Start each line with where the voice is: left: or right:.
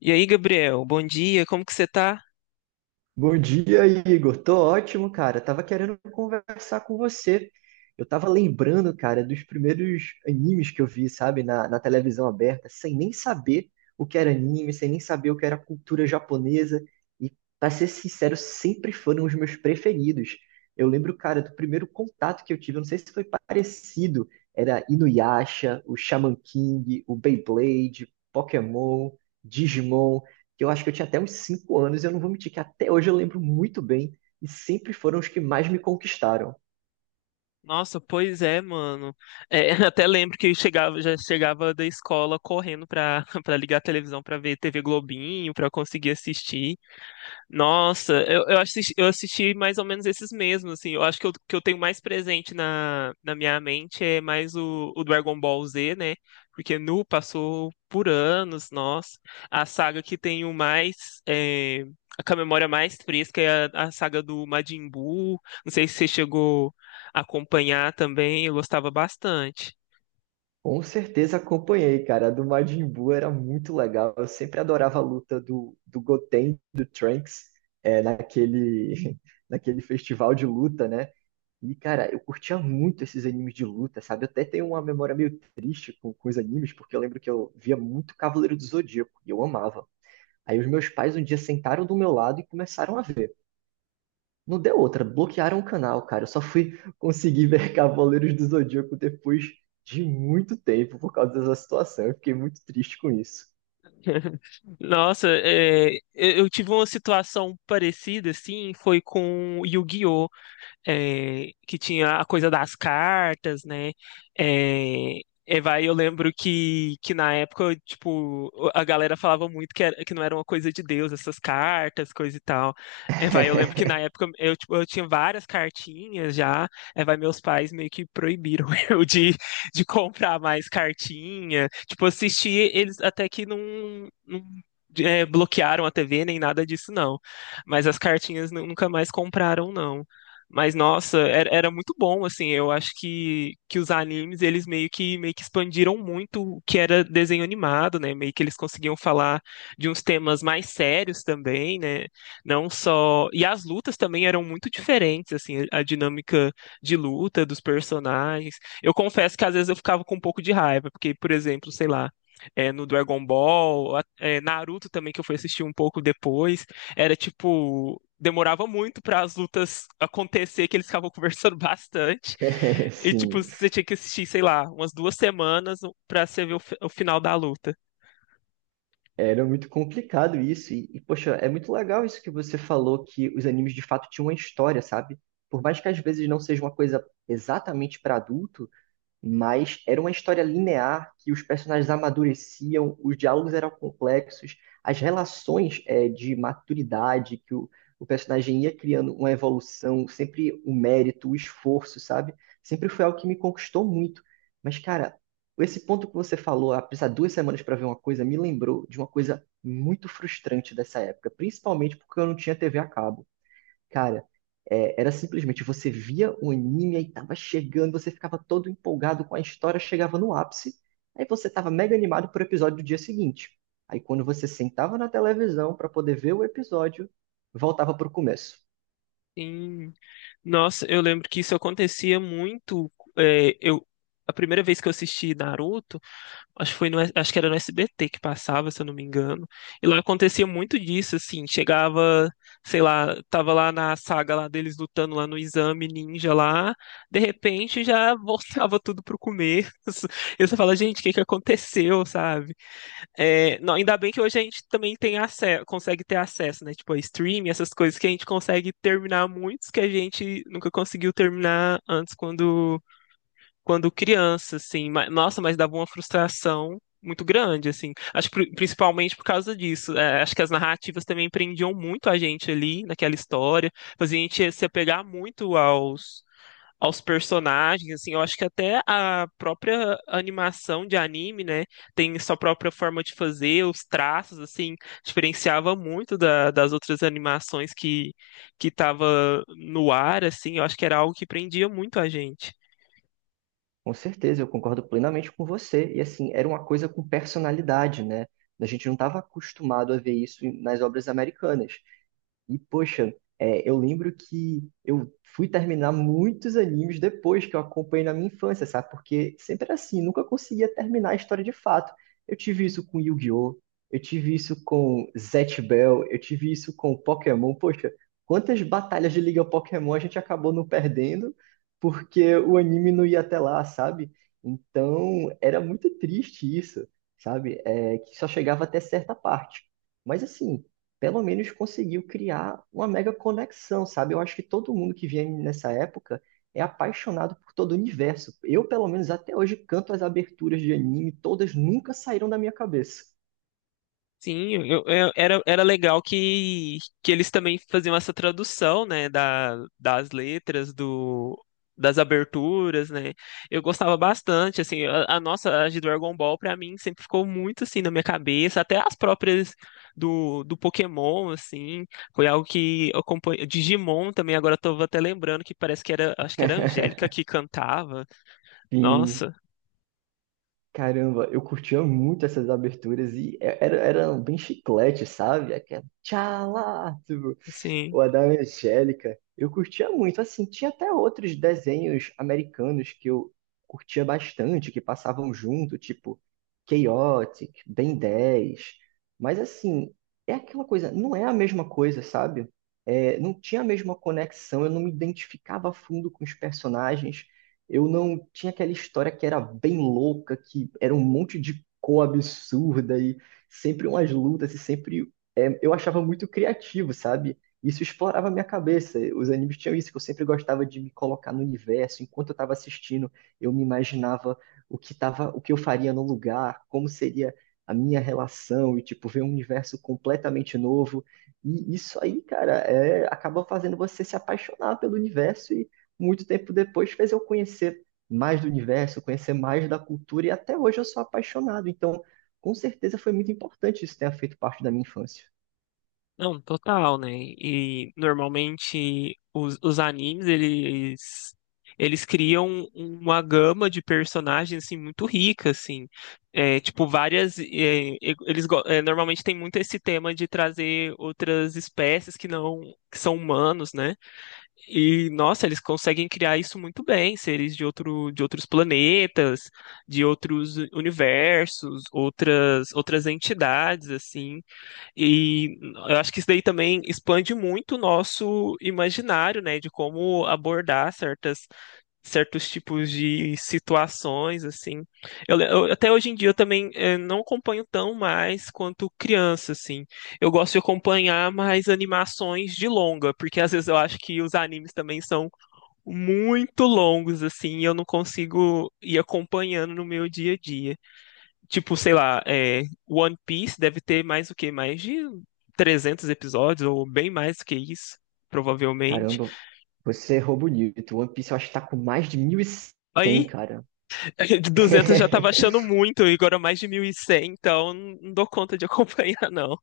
left: E aí, Gabriel, bom dia, como que você tá?
right: Bom dia, Igor. Tô ótimo, cara. Tava querendo conversar com você. Eu tava lembrando, cara, dos primeiros animes que eu vi, sabe, na televisão aberta, sem nem saber o que era anime, sem nem saber o que era cultura japonesa. E, Pra ser sincero, sempre foram os meus preferidos. Eu lembro, cara, do primeiro contato que eu tive, eu não sei se foi parecido, era Inuyasha, o Shaman King, o Beyblade, Pokémon, Digimon que eu acho que eu tinha até uns 5 anos, e eu não vou mentir que até hoje eu lembro muito bem, e sempre foram os que mais me conquistaram.
left: Nossa, pois é, mano. Até lembro que eu chegava, já chegava da escola correndo pra ligar a televisão pra ver TV Globinho, pra conseguir assistir. Nossa, eu assisti, eu assisti mais ou menos esses mesmos, assim. Eu acho que eu tenho mais presente na minha mente é mais o Dragon Ball Z, né? Porque Nu passou por anos, nossa. A saga que tenho mais, é, a com a memória mais fresca é a saga do Majin Buu. Não sei se você chegou a acompanhar também, eu gostava bastante.
right: Com certeza acompanhei, cara. A do Majin Buu era muito legal. Eu sempre adorava a luta do Goten, do Trunks, naquele, naquele festival de luta, né? E, cara, eu curtia muito esses animes de luta, sabe? Eu até tenho uma memória meio triste com os animes, porque eu lembro que eu via muito Cavaleiro do Zodíaco, e eu amava. Aí os meus pais um dia sentaram do meu lado e começaram a ver. Não deu outra, bloquearam o canal, cara. Eu só fui conseguir ver Cavaleiros do Zodíaco depois de muito tempo por causa dessa situação. Eu fiquei muito triste com isso.
left: Nossa, é, eu tive uma situação parecida, assim, foi com Yu-Gi-Oh! É, que tinha a coisa das cartas, né? É, é, vai, eu lembro que na época, tipo, a galera falava muito que, que não era uma coisa de Deus, essas cartas, coisa e tal. É, vai, eu lembro que na época eu, tipo, eu tinha várias cartinhas já. É, vai, meus pais meio que proibiram eu de comprar mais cartinha. Tipo, assistir, eles até que não, bloquearam a TV nem nada disso, não. Mas as cartinhas nunca mais compraram, não. Mas nossa, era muito bom, assim, eu acho que os animes, eles meio que expandiram muito o que era desenho animado, né? Meio que eles conseguiam falar de uns temas mais sérios também, né? Não só... E as lutas também eram muito diferentes, assim, a dinâmica de luta dos personagens. Eu confesso que às vezes eu ficava com um pouco de raiva, porque, por exemplo, sei lá, é, no Dragon Ball, é, Naruto também, que eu fui assistir um pouco depois, era tipo demorava muito para as lutas acontecer, que eles ficavam conversando bastante. E, tipo,
right: Sim,
left: você tinha que assistir, sei lá, umas duas semanas para você ver o, o final da luta.
right: era muito complicado isso. E, poxa, é muito legal isso que você falou, que os animes de fato tinham uma história, sabe? Por mais que às vezes não seja uma coisa exatamente para adulto, mas era uma história linear que os personagens amadureciam, os diálogos eram complexos, as relações de maturidade que o personagem ia criando uma evolução, sempre o mérito, o esforço, sabe? Sempre foi algo que me conquistou muito. Mas, cara, esse ponto que você falou, ah, precisar 2 semanas para ver uma coisa, me lembrou de uma coisa muito frustrante dessa época, principalmente porque eu não tinha TV a cabo. Cara, era simplesmente você via o anime, aí tava chegando, você ficava todo empolgado com a história, chegava no ápice, aí você tava mega animado pro episódio do dia seguinte. Aí quando você sentava na televisão para poder ver o episódio, voltava pro começo.
left: Sim. Nossa, eu lembro que isso acontecia muito. É, eu, a primeira vez que eu assisti Naruto. Acho que foi no, acho que era no SBT que passava, se eu não me engano. E lá acontecia muito disso, assim, chegava, sei lá, tava lá na saga lá deles lutando lá no exame ninja lá, de repente já voltava tudo pro começo. E você fala, gente, o que que aconteceu, sabe? É, não, ainda bem que hoje a gente também tem acesso, consegue ter acesso, né? Tipo, a stream, essas coisas que a gente consegue terminar muitos que a gente nunca conseguiu terminar antes quando criança, assim. Nossa, mas dava uma frustração muito grande, assim. Acho que principalmente por causa disso. É, acho que as narrativas também prendiam muito a gente ali naquela história, fazia a gente se apegar muito aos personagens, assim. Eu acho que até a própria animação de anime, né, tem sua própria forma de fazer, os traços, assim, diferenciava muito das outras animações que estava no ar, assim. Eu acho que era algo que prendia muito a gente.
right: Com certeza, eu concordo plenamente com você. E assim, era uma coisa com personalidade, né? A gente não estava acostumado a ver isso nas obras americanas. E, poxa, eu lembro que eu fui terminar muitos animes depois que eu acompanhei na minha infância, sabe? Porque sempre era assim, nunca conseguia terminar a história de fato. Eu tive isso com Yu-Gi-Oh! Eu tive isso com Zatch Bell, eu tive isso com Pokémon. Poxa, quantas batalhas de Liga Pokémon a gente acabou não perdendo porque o anime não ia até lá, sabe? Então, era muito triste isso, sabe? É, que só chegava até certa parte. Mas assim, pelo menos conseguiu criar uma mega conexão, sabe? Eu acho que todo mundo que vinha nessa época é apaixonado por todo o universo. Eu, pelo menos até hoje, canto as aberturas de anime, todas nunca saíram da minha cabeça.
left: Sim, era, era legal que eles também faziam essa tradução, né, das letras, do, das aberturas, né? Eu gostava bastante, assim, a nossa, a de Dragon Ball, pra mim, sempre ficou muito, assim, na minha cabeça, até as próprias do Pokémon, assim, foi algo que eu acompanhei, Digimon também, agora eu tô até lembrando que parece que era, acho que era a Angélica que cantava,
right: Sim,
left: nossa,
right: caramba, eu curtia muito essas aberturas e era bem chiclete, sabe? Aquela tchala, tipo,
left: assim...
right: o a da Angélica, eu curtia muito. Assim, tinha até outros desenhos americanos que eu curtia bastante, que passavam junto, tipo Chaotic, Ben 10. Mas assim, é aquela coisa, não é a mesma coisa, sabe? É, não tinha a mesma conexão, eu não me identificava a fundo com os personagens. Eu não tinha aquela história que era bem louca, que era um monte de cor absurda e sempre umas lutas e sempre eu achava muito criativo, sabe? Isso explorava a minha cabeça. Os animes tinham isso, que eu sempre gostava de me colocar no universo. Enquanto eu estava assistindo, eu me imaginava o que tava, o que eu faria no lugar, como seria a minha relação, e tipo, ver um universo completamente novo. E isso aí, cara, acaba fazendo você se apaixonar pelo universo e muito tempo depois fez eu conhecer mais do universo, conhecer mais da cultura, e até hoje eu sou apaixonado. Então, com certeza foi muito importante isso ter feito parte da minha infância.
left: Não, total, né? E normalmente os animes, eles criam uma gama de personagens, assim, muito rica, assim. É, tipo, várias... é, normalmente tem muito esse tema de trazer outras espécies que não... que são humanos, né? E, nossa, eles conseguem criar isso muito bem. Seres de outro, de outros planetas, de outros universos, outras, outras entidades, assim. E eu acho que isso daí também expande muito o nosso imaginário, né, de como abordar certas, certos tipos de situações, assim. Até hoje em dia eu também eh, não acompanho tão mais quanto criança, assim. Eu gosto de acompanhar mais animações de longa, porque às vezes eu acho que os animes também são muito longos, assim, e eu não consigo ir acompanhando no meu dia a dia. Tipo, sei lá, é, One Piece deve ter mais o quê? Mais de 300 episódios, ou bem mais do que isso, provavelmente.
right: Caramba, você errou bonito. One Piece eu acho que tá com mais de 1.100,
left: Aí,
right: cara.
left: de 200 já tava achando muito, e agora mais de 1.100, então não dou conta de acompanhar, não.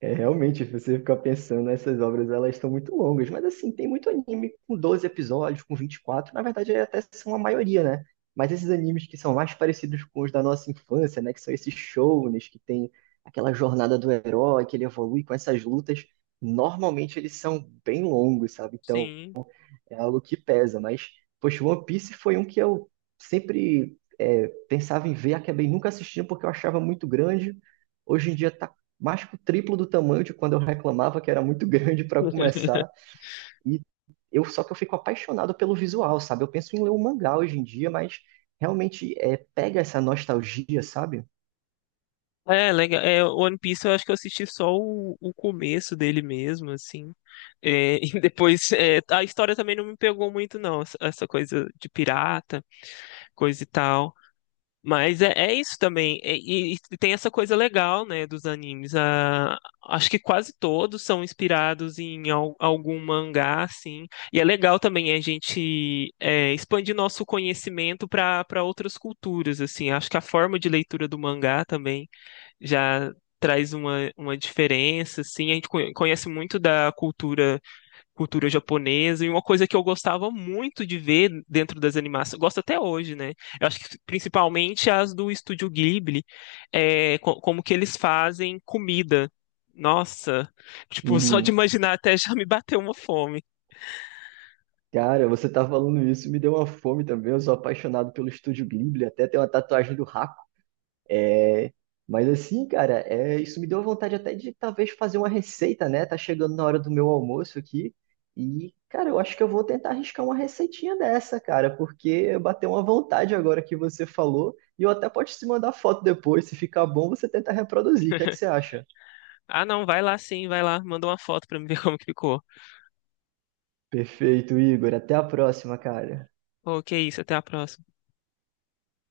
right: É, realmente, se você ficar pensando, essas obras elas estão muito longas, mas assim, tem muito anime com 12 episódios, com 24, na verdade até são a maioria, né? Mas esses animes que são mais parecidos com os da nossa infância, né? Que são esses shonens, que tem aquela jornada do herói, que ele evolui com essas lutas, normalmente eles são bem longos, sabe? Então,
left: Sim.
right: é algo que pesa, mas, poxa, One Piece foi um que eu sempre pensava em ver, acabei nunca assistindo porque eu achava muito grande. Hoje em dia tá mais que o triplo do tamanho de quando eu reclamava que era muito grande para começar. E eu só que eu fico apaixonado pelo visual, sabe? Eu penso em ler um mangá hoje em dia, mas realmente pega essa nostalgia, sabe?
left: É, legal. É, One Piece eu acho que eu assisti só o começo dele mesmo, assim. É, e depois, é, a história também não me pegou muito, não. Essa coisa de pirata, coisa e tal. Mas é, é isso também. E, e tem essa coisa legal, né, dos animes. Ah, acho que quase todos são inspirados em algum mangá, assim. E é legal também a gente é, expandir nosso conhecimento para outras culturas, assim. Acho que a forma de leitura do mangá também já traz uma diferença, assim. A gente conhece muito da cultura japonesa, e uma coisa que eu gostava muito de ver dentro das animações, gosto até hoje, né? Eu acho que principalmente as do Estúdio Ghibli, é, como que eles fazem comida. Nossa, tipo, só de
right: Hum,
left: imaginar até já me bateu uma fome.
right: cara, você tá falando isso, me deu uma fome também. Eu sou apaixonado pelo Estúdio Ghibli, até tem uma tatuagem do Hakuna. É, mas assim, cara, isso me deu vontade até de talvez fazer uma receita, né? Tá chegando na hora do meu almoço aqui. E, cara, eu acho que eu vou tentar arriscar uma receitinha dessa, cara, porque bateu uma vontade agora que você falou. E eu até posso te mandar foto depois. Se ficar bom, você tenta reproduzir. O que é que você acha?
left: Ah, não, vai lá sim, vai lá, manda uma foto pra me ver como que ficou.
right: Perfeito, Igor. Até a próxima, cara.
left: Ok, isso, até a próxima.